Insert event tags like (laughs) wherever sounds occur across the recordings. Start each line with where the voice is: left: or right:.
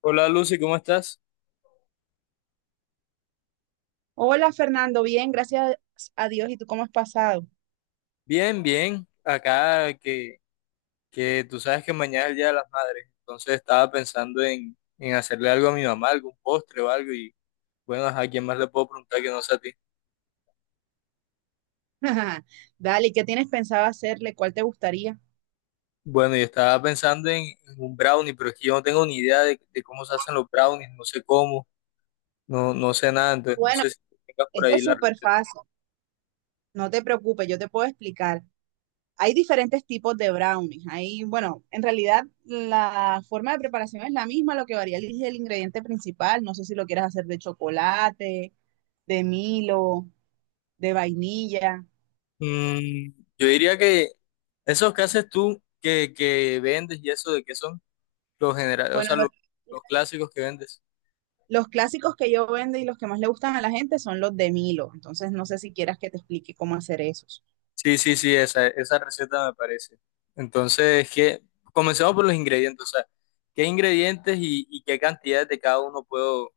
left: Hola Lucy, ¿cómo estás?
right: Hola Fernando, bien, gracias a Dios. ¿Y tú cómo has pasado?
left: Bien, bien. Acá que tú sabes que mañana es el Día de las Madres, entonces estaba pensando en hacerle algo a mi mamá, algún postre o algo, y bueno, ¿a quién más le puedo preguntar que no sea a ti?
right: (laughs) Dale, ¿qué tienes pensado hacerle? ¿Cuál te gustaría?
left: Bueno, yo estaba pensando en un brownie, pero es que yo no tengo ni idea de cómo se hacen los brownies, no sé cómo, no sé nada, entonces no
right: Bueno,
left: sé si tú tengas por
right: esto
left: ahí
right: es
left: la
right: súper
left: receta.
right: fácil. No te preocupes, yo te puedo explicar. Hay diferentes tipos de brownies. Hay, bueno, en realidad la forma de preparación es la misma, lo que varía es el ingrediente principal. No sé si lo quieres hacer de chocolate, de Milo, de vainilla.
left: Mm, yo diría que esos que haces tú, que vendes y eso, ¿de qué son? Los generales, o
right: Bueno,
left: sea, los clásicos que vendes.
right: los clásicos que yo vendo y los que más le gustan a la gente son los de Milo. Entonces, no sé si quieras que te explique cómo hacer esos.
left: Sí, sí, sí, esa receta me parece. Entonces, ¿qué? Comencemos por los ingredientes, o sea, ¿qué ingredientes y qué cantidades de cada uno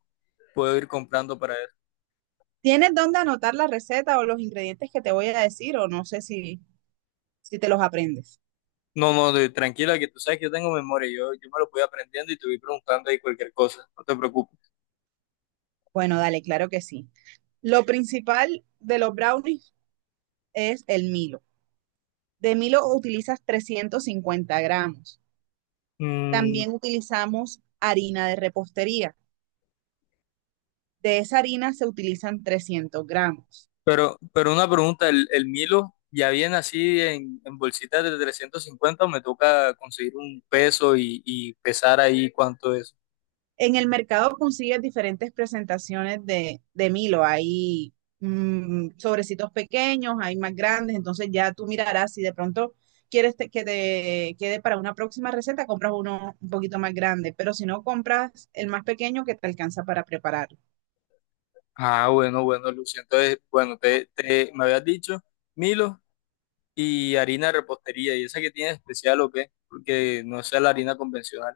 left: puedo ir comprando para eso?
right: ¿Tienes dónde anotar la receta o los ingredientes que te voy a decir o no sé si te los aprendes?
left: No, no, de- Tranquila, que tú sabes que yo tengo memoria, yo me lo voy aprendiendo y te voy preguntando ahí cualquier cosa, no te preocupes.
right: Bueno, dale, claro que sí. Lo principal de los brownies es el Milo. De Milo utilizas 350 gramos.
left: Mm,
right: También utilizamos harina de repostería. De esa harina se utilizan 300 gramos.
left: pero una pregunta, ¿ el Milo ya viene así en bolsitas de 350 o me toca conseguir un peso y pesar ahí cuánto es?
right: En el mercado consigues diferentes presentaciones de Milo. Hay sobrecitos pequeños, hay más grandes, entonces ya tú mirarás si de pronto quieres que te quede para una próxima receta, compras uno un poquito más grande, pero si no compras el más pequeño que te alcanza para prepararlo.
left: Ah, bueno, bueno, Lucio. Entonces, bueno, me habías dicho Milo y harina de repostería. ¿Y esa que tiene de especial o qué? Porque no sea la harina convencional.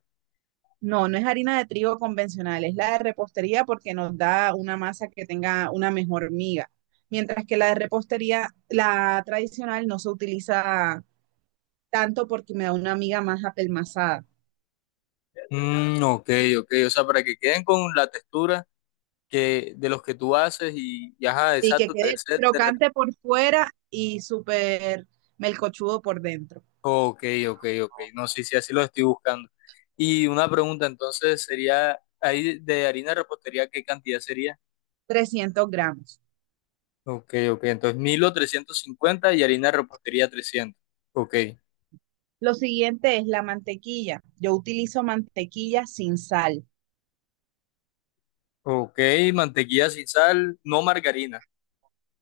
right: No, no es harina de trigo convencional, es la de repostería porque nos da una masa que tenga una mejor miga, mientras que la de repostería, la tradicional, no se utiliza tanto porque me da una amiga más apelmazada.
left: Mm, ok, ok. O sea, para que queden con la textura que, de los que tú haces y ajá,
right: Sí, que
left: exacto, te
right: quede
left: ser de
right: crocante
left: repostería.
right: por fuera y súper melcochudo por dentro.
left: Ok, ok, ok. No sé si así lo estoy buscando. Y una pregunta, entonces, sería, ahí de harina de repostería, ¿qué cantidad sería?
right: 300 gramos.
left: Ok, ok. Entonces, Milo 350 y harina de repostería 300. Ok.
right: Lo siguiente es la mantequilla. Yo utilizo mantequilla sin sal.
left: Ok, mantequilla sin sal, no margarina.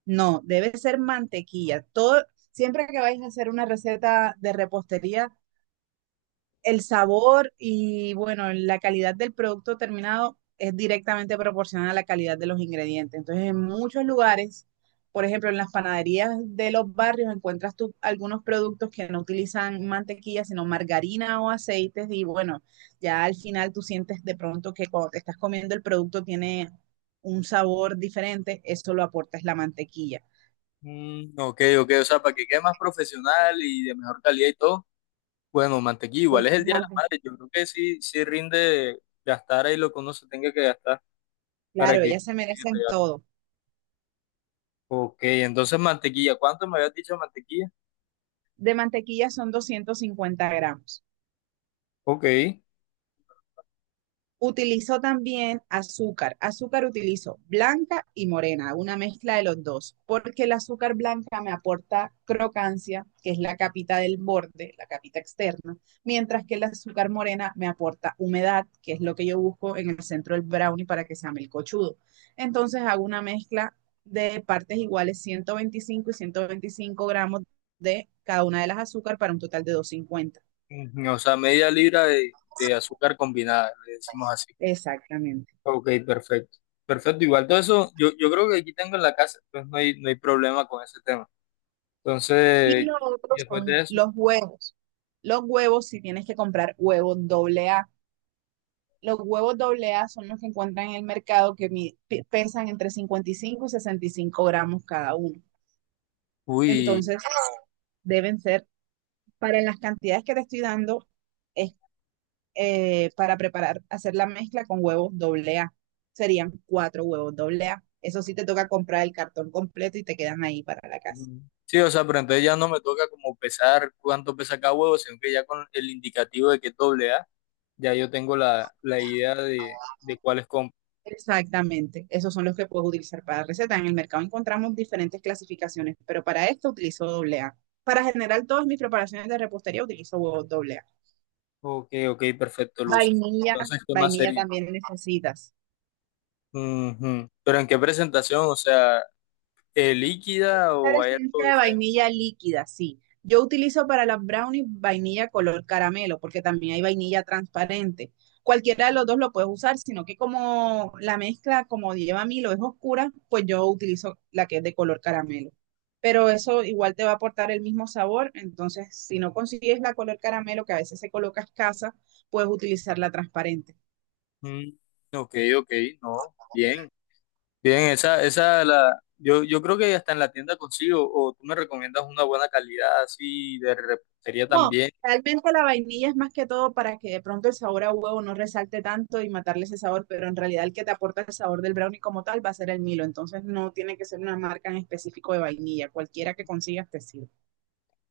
right: No, debe ser mantequilla. Todo, siempre que vais a hacer una receta de repostería, el sabor y bueno, la calidad del producto terminado es directamente proporcional a la calidad de los ingredientes. Entonces, en muchos lugares, por ejemplo, en las panaderías de los barrios encuentras tú algunos productos que no utilizan mantequilla, sino margarina o aceites y bueno, ya al final tú sientes de pronto que cuando te estás comiendo el producto tiene un sabor diferente, eso lo aporta es la mantequilla.
left: Mm, ok, ok, o sea, para que quede más profesional y de mejor calidad y todo. Bueno, mantequilla,
right: Pues,
left: igual es el Día de las
right: Marta,
left: Madres. Yo creo que sí, sí rinde gastar ahí lo que uno se tenga que gastar
right: claro,
left: para que
right: ellas se
left: quede
right: merecen
left: real.
right: todo.
left: Ok, entonces mantequilla, ¿cuánto me habías dicho de mantequilla?
right: De mantequilla son 250 gramos.
left: Ok,
right: Utilizó también azúcar. Azúcar utilizo blanca y morena, una mezcla de los dos, porque el azúcar blanca me aporta crocancia, que es la capita del borde, la capita externa, mientras que el azúcar morena me aporta humedad, que es lo que yo busco en el centro del brownie para que sea melcochudo. Entonces hago una mezcla de partes iguales, 125 y 125 gramos de cada una de las azúcar para un total de 250.
left: ujú, o sea, media libra de azúcar combinada, le decimos así.
right: Exactamente.
left: Ok, perfecto. Perfecto, igual todo eso, yo creo que aquí tengo en la casa, entonces no hay, no hay problema con ese tema.
right: Y
left: Entonces,
right: lo
left: y
right: otro
left: después de
right: son
left: eso,
right: los huevos. Los huevos, si tienes que comprar huevos doble A. Los huevos doble A son los que encuentran en el mercado que pesan entre 55 y 65 gramos cada uno.
left: uy,
right: Entonces, deben ser, para las cantidades que te estoy dando, es para preparar, hacer la mezcla con huevos doble A. Serían 4 huevos doble A. Eso sí te toca comprar el cartón completo y te quedan ahí para la casa.
left: sí, o sea, pero entonces ya no me toca como pesar cuánto pesa cada huevo, sino que ya con el indicativo de que es doble A, ya yo tengo la idea de cuáles compro.
right: Exactamente, esos son los que puedes utilizar para receta. En el mercado encontramos diferentes clasificaciones, pero para esto utilizo doble A. Para generar todas mis preparaciones de repostería utilizo huevos doble A.
left: Ok, ok, perfecto, Luz.
right: Vainilla,
left: Entonces, ¿qué más
right: vainilla
left: sería?
right: también necesitas.
left: Ujú. Pero ¿en qué presentación? O sea, ¿eh, líquida
right: Claro,
left: o hay algo
right: esencia de
left: diferente?
right: vainilla líquida, sí. Yo utilizo para las brownies vainilla color caramelo, porque también hay vainilla transparente. Cualquiera de los dos lo puedes usar, sino que como la mezcla, como lleva Milo, es oscura, pues yo utilizo la que es de color caramelo. Pero eso igual te va a aportar el mismo sabor, entonces si no consigues la color caramelo, que a veces se coloca escasa, puedes utilizar la transparente.
left: Mm, ok, ok, no, bien. Bien, yo creo que hasta en la tienda consigo, o tú me recomiendas una buena calidad así de repostería
right: No,
left: también.
right: realmente la vainilla es más que todo para que de pronto el sabor a huevo no resalte tanto y matarle ese sabor, pero en realidad el que te aporta el sabor del brownie como tal va a ser el Milo, entonces no tiene que ser una marca en específico de vainilla, cualquiera que consigas te sirve.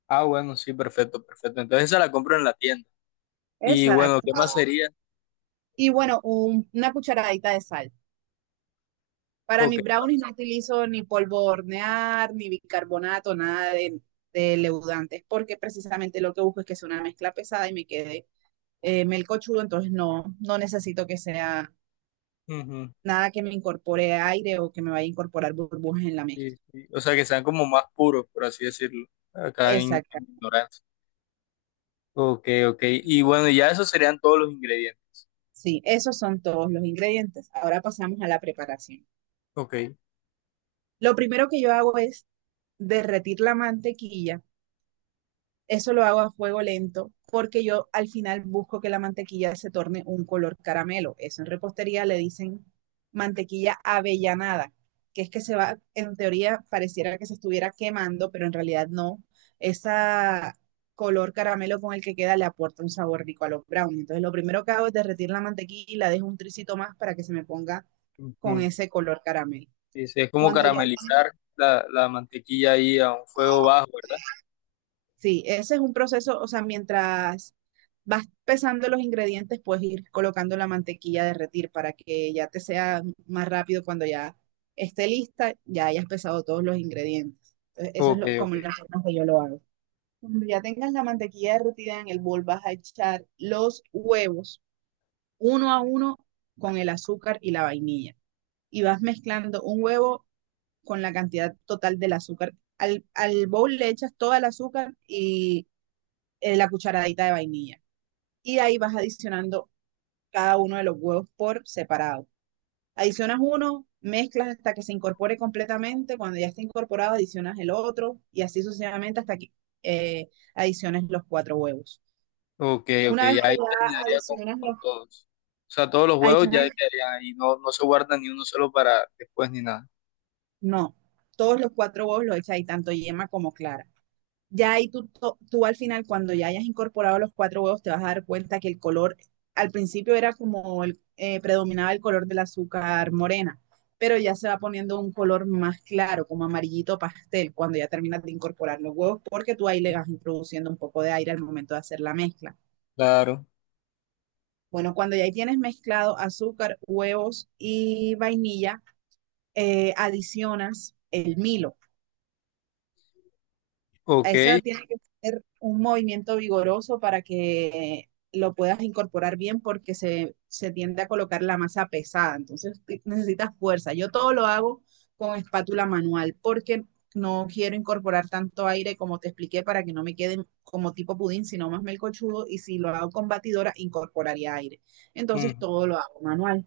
left: Ah, bueno, sí, perfecto, perfecto. Entonces esa la compro en la tienda. Y bueno,
right: Exacto.
left: ¿qué más sería?
right: Y bueno, una cucharadita de sal. Para
left: Ok.
right: mis brownies no utilizo ni polvo de hornear, ni bicarbonato, nada de leudantes, porque precisamente lo que busco es que sea una mezcla pesada y me quede melcochudo, entonces no, no necesito que sea
left: Ujú,
right: nada que me incorpore aire o que me vaya a incorporar burbujas en la mezcla.
left: sí, sí. O sea, que sean como más puros, por así decirlo, acá
right: Exacto.
left: en ignorancia. Ok, ok. Y bueno, ya esos serían todos los ingredientes.
right: Sí, esos son todos los ingredientes. Ahora pasamos a la preparación.
left: Ok.
right: Lo primero que yo hago es derretir la mantequilla. Eso lo hago a fuego lento porque yo al final busco que la mantequilla se torne un color caramelo. Eso en repostería le dicen mantequilla avellanada, que es que se va, en teoría pareciera que se estuviera quemando, pero en realidad no. Esa color caramelo con el que queda le aporta un sabor rico a los brownies. Entonces lo primero que hago es derretir la mantequilla y la dejo un tricito más para que se me ponga con
left: Ujú.
right: ese color caramelo.
left: Sí, sí, es como
right: Cuando
left: caramelizar la mantequilla ahí a un fuego bajo, ¿verdad?
right: Sí, ese es un proceso, o sea, mientras vas pesando los ingredientes, puedes ir colocando la mantequilla a derretir para que ya te sea más rápido cuando ya esté lista, ya hayas pesado todos los ingredientes. Entonces, eso es
left: Ok,
right: como
left: ok.
right: las formas que yo lo hago. Cuando ya tengas la mantequilla derretida en el bol, vas a echar los huevos uno a uno con el azúcar y la vainilla. Y vas mezclando un huevo con la cantidad total del azúcar. Al bowl le echas todo el azúcar y la cucharadita de vainilla. Y ahí vas adicionando cada uno de los huevos por separado. Adicionas uno, mezclas hasta que se incorpore completamente. Cuando ya esté incorporado, adicionas el otro y así sucesivamente hasta que adiciones los 4 huevos.
left: Ok, ok,
right: Una vez
left: ya
right: que
left: ahí
right: ya
left: terminaría
right: adicionas
left: con
right: los,
left: todos. O sea, todos los huevos
right: adicionas,
left: ya quedarían ahí, no, no se guarda ni uno solo para después ni nada.
right: no, todos los 4 huevos los echas ahí, tanto yema como clara. Ya ahí tú, tú al final, cuando ya hayas incorporado los 4 huevos, te vas a dar cuenta que el color, al principio era como el, predominaba el color del azúcar morena, pero ya se va poniendo un color más claro, como amarillito pastel, cuando ya terminas de incorporar los huevos, porque tú ahí le vas introduciendo un poco de aire al momento de hacer la mezcla.
left: Claro.
right: Bueno, cuando ya ahí tienes mezclado azúcar, huevos y vainilla, adicionas el Milo.
left: Ok.
right: Esa tiene que ser un movimiento vigoroso para que lo puedas incorporar bien porque se tiende a colocar la masa pesada, entonces necesitas fuerza. Yo todo lo hago con espátula manual porque no quiero incorporar tanto aire como te expliqué para que no me quede como tipo pudín, sino más melcochudo y si lo hago con batidora incorporaría aire. Entonces
left: Mm,
right: todo lo hago manual.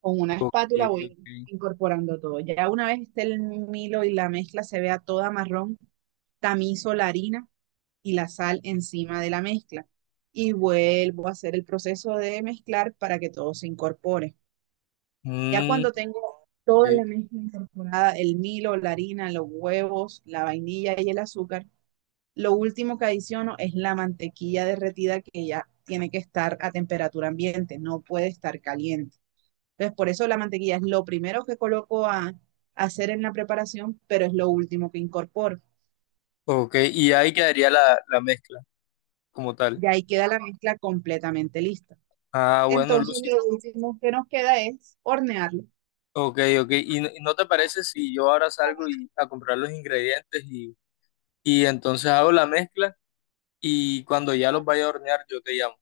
right: Con una
left: ok,
right: espátula voy
left: ok.
right: incorporando todo. Ya una vez esté el milo y la mezcla se vea toda marrón, tamizo la harina y la sal encima de la mezcla. Y vuelvo a hacer el proceso de mezclar para que todo se incorpore. Ya
left: Mm,
right: cuando tengo toda
left: ok,
right: la mezcla incorporada, el milo, la harina, los huevos, la vainilla y el azúcar, lo último que adiciono es la mantequilla derretida que ya tiene que estar a temperatura ambiente, no puede estar caliente. Entonces, por eso la mantequilla es lo primero que coloco a hacer en la preparación, pero es lo último que incorporo.
left: ok, y ahí quedaría la mezcla como tal.
right: Y ahí queda la mezcla completamente lista.
left: Ah, bueno,
right: Entonces,
left: Lucy.
right: lo último que nos queda es hornearlo.
left: Ok, ok. Y no te parece si yo ahora salgo y, a comprar los ingredientes y entonces hago la mezcla y cuando ya los vaya a hornear yo te llamo?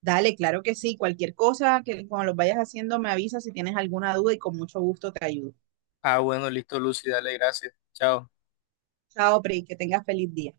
right: Dale, claro que sí. Cualquier cosa que cuando lo vayas haciendo me avisas si tienes alguna duda y con mucho gusto te ayudo.
left: Ah, bueno, listo, Lucy, dale, gracias. Chao.
right: Chao, Pri, que tengas feliz día.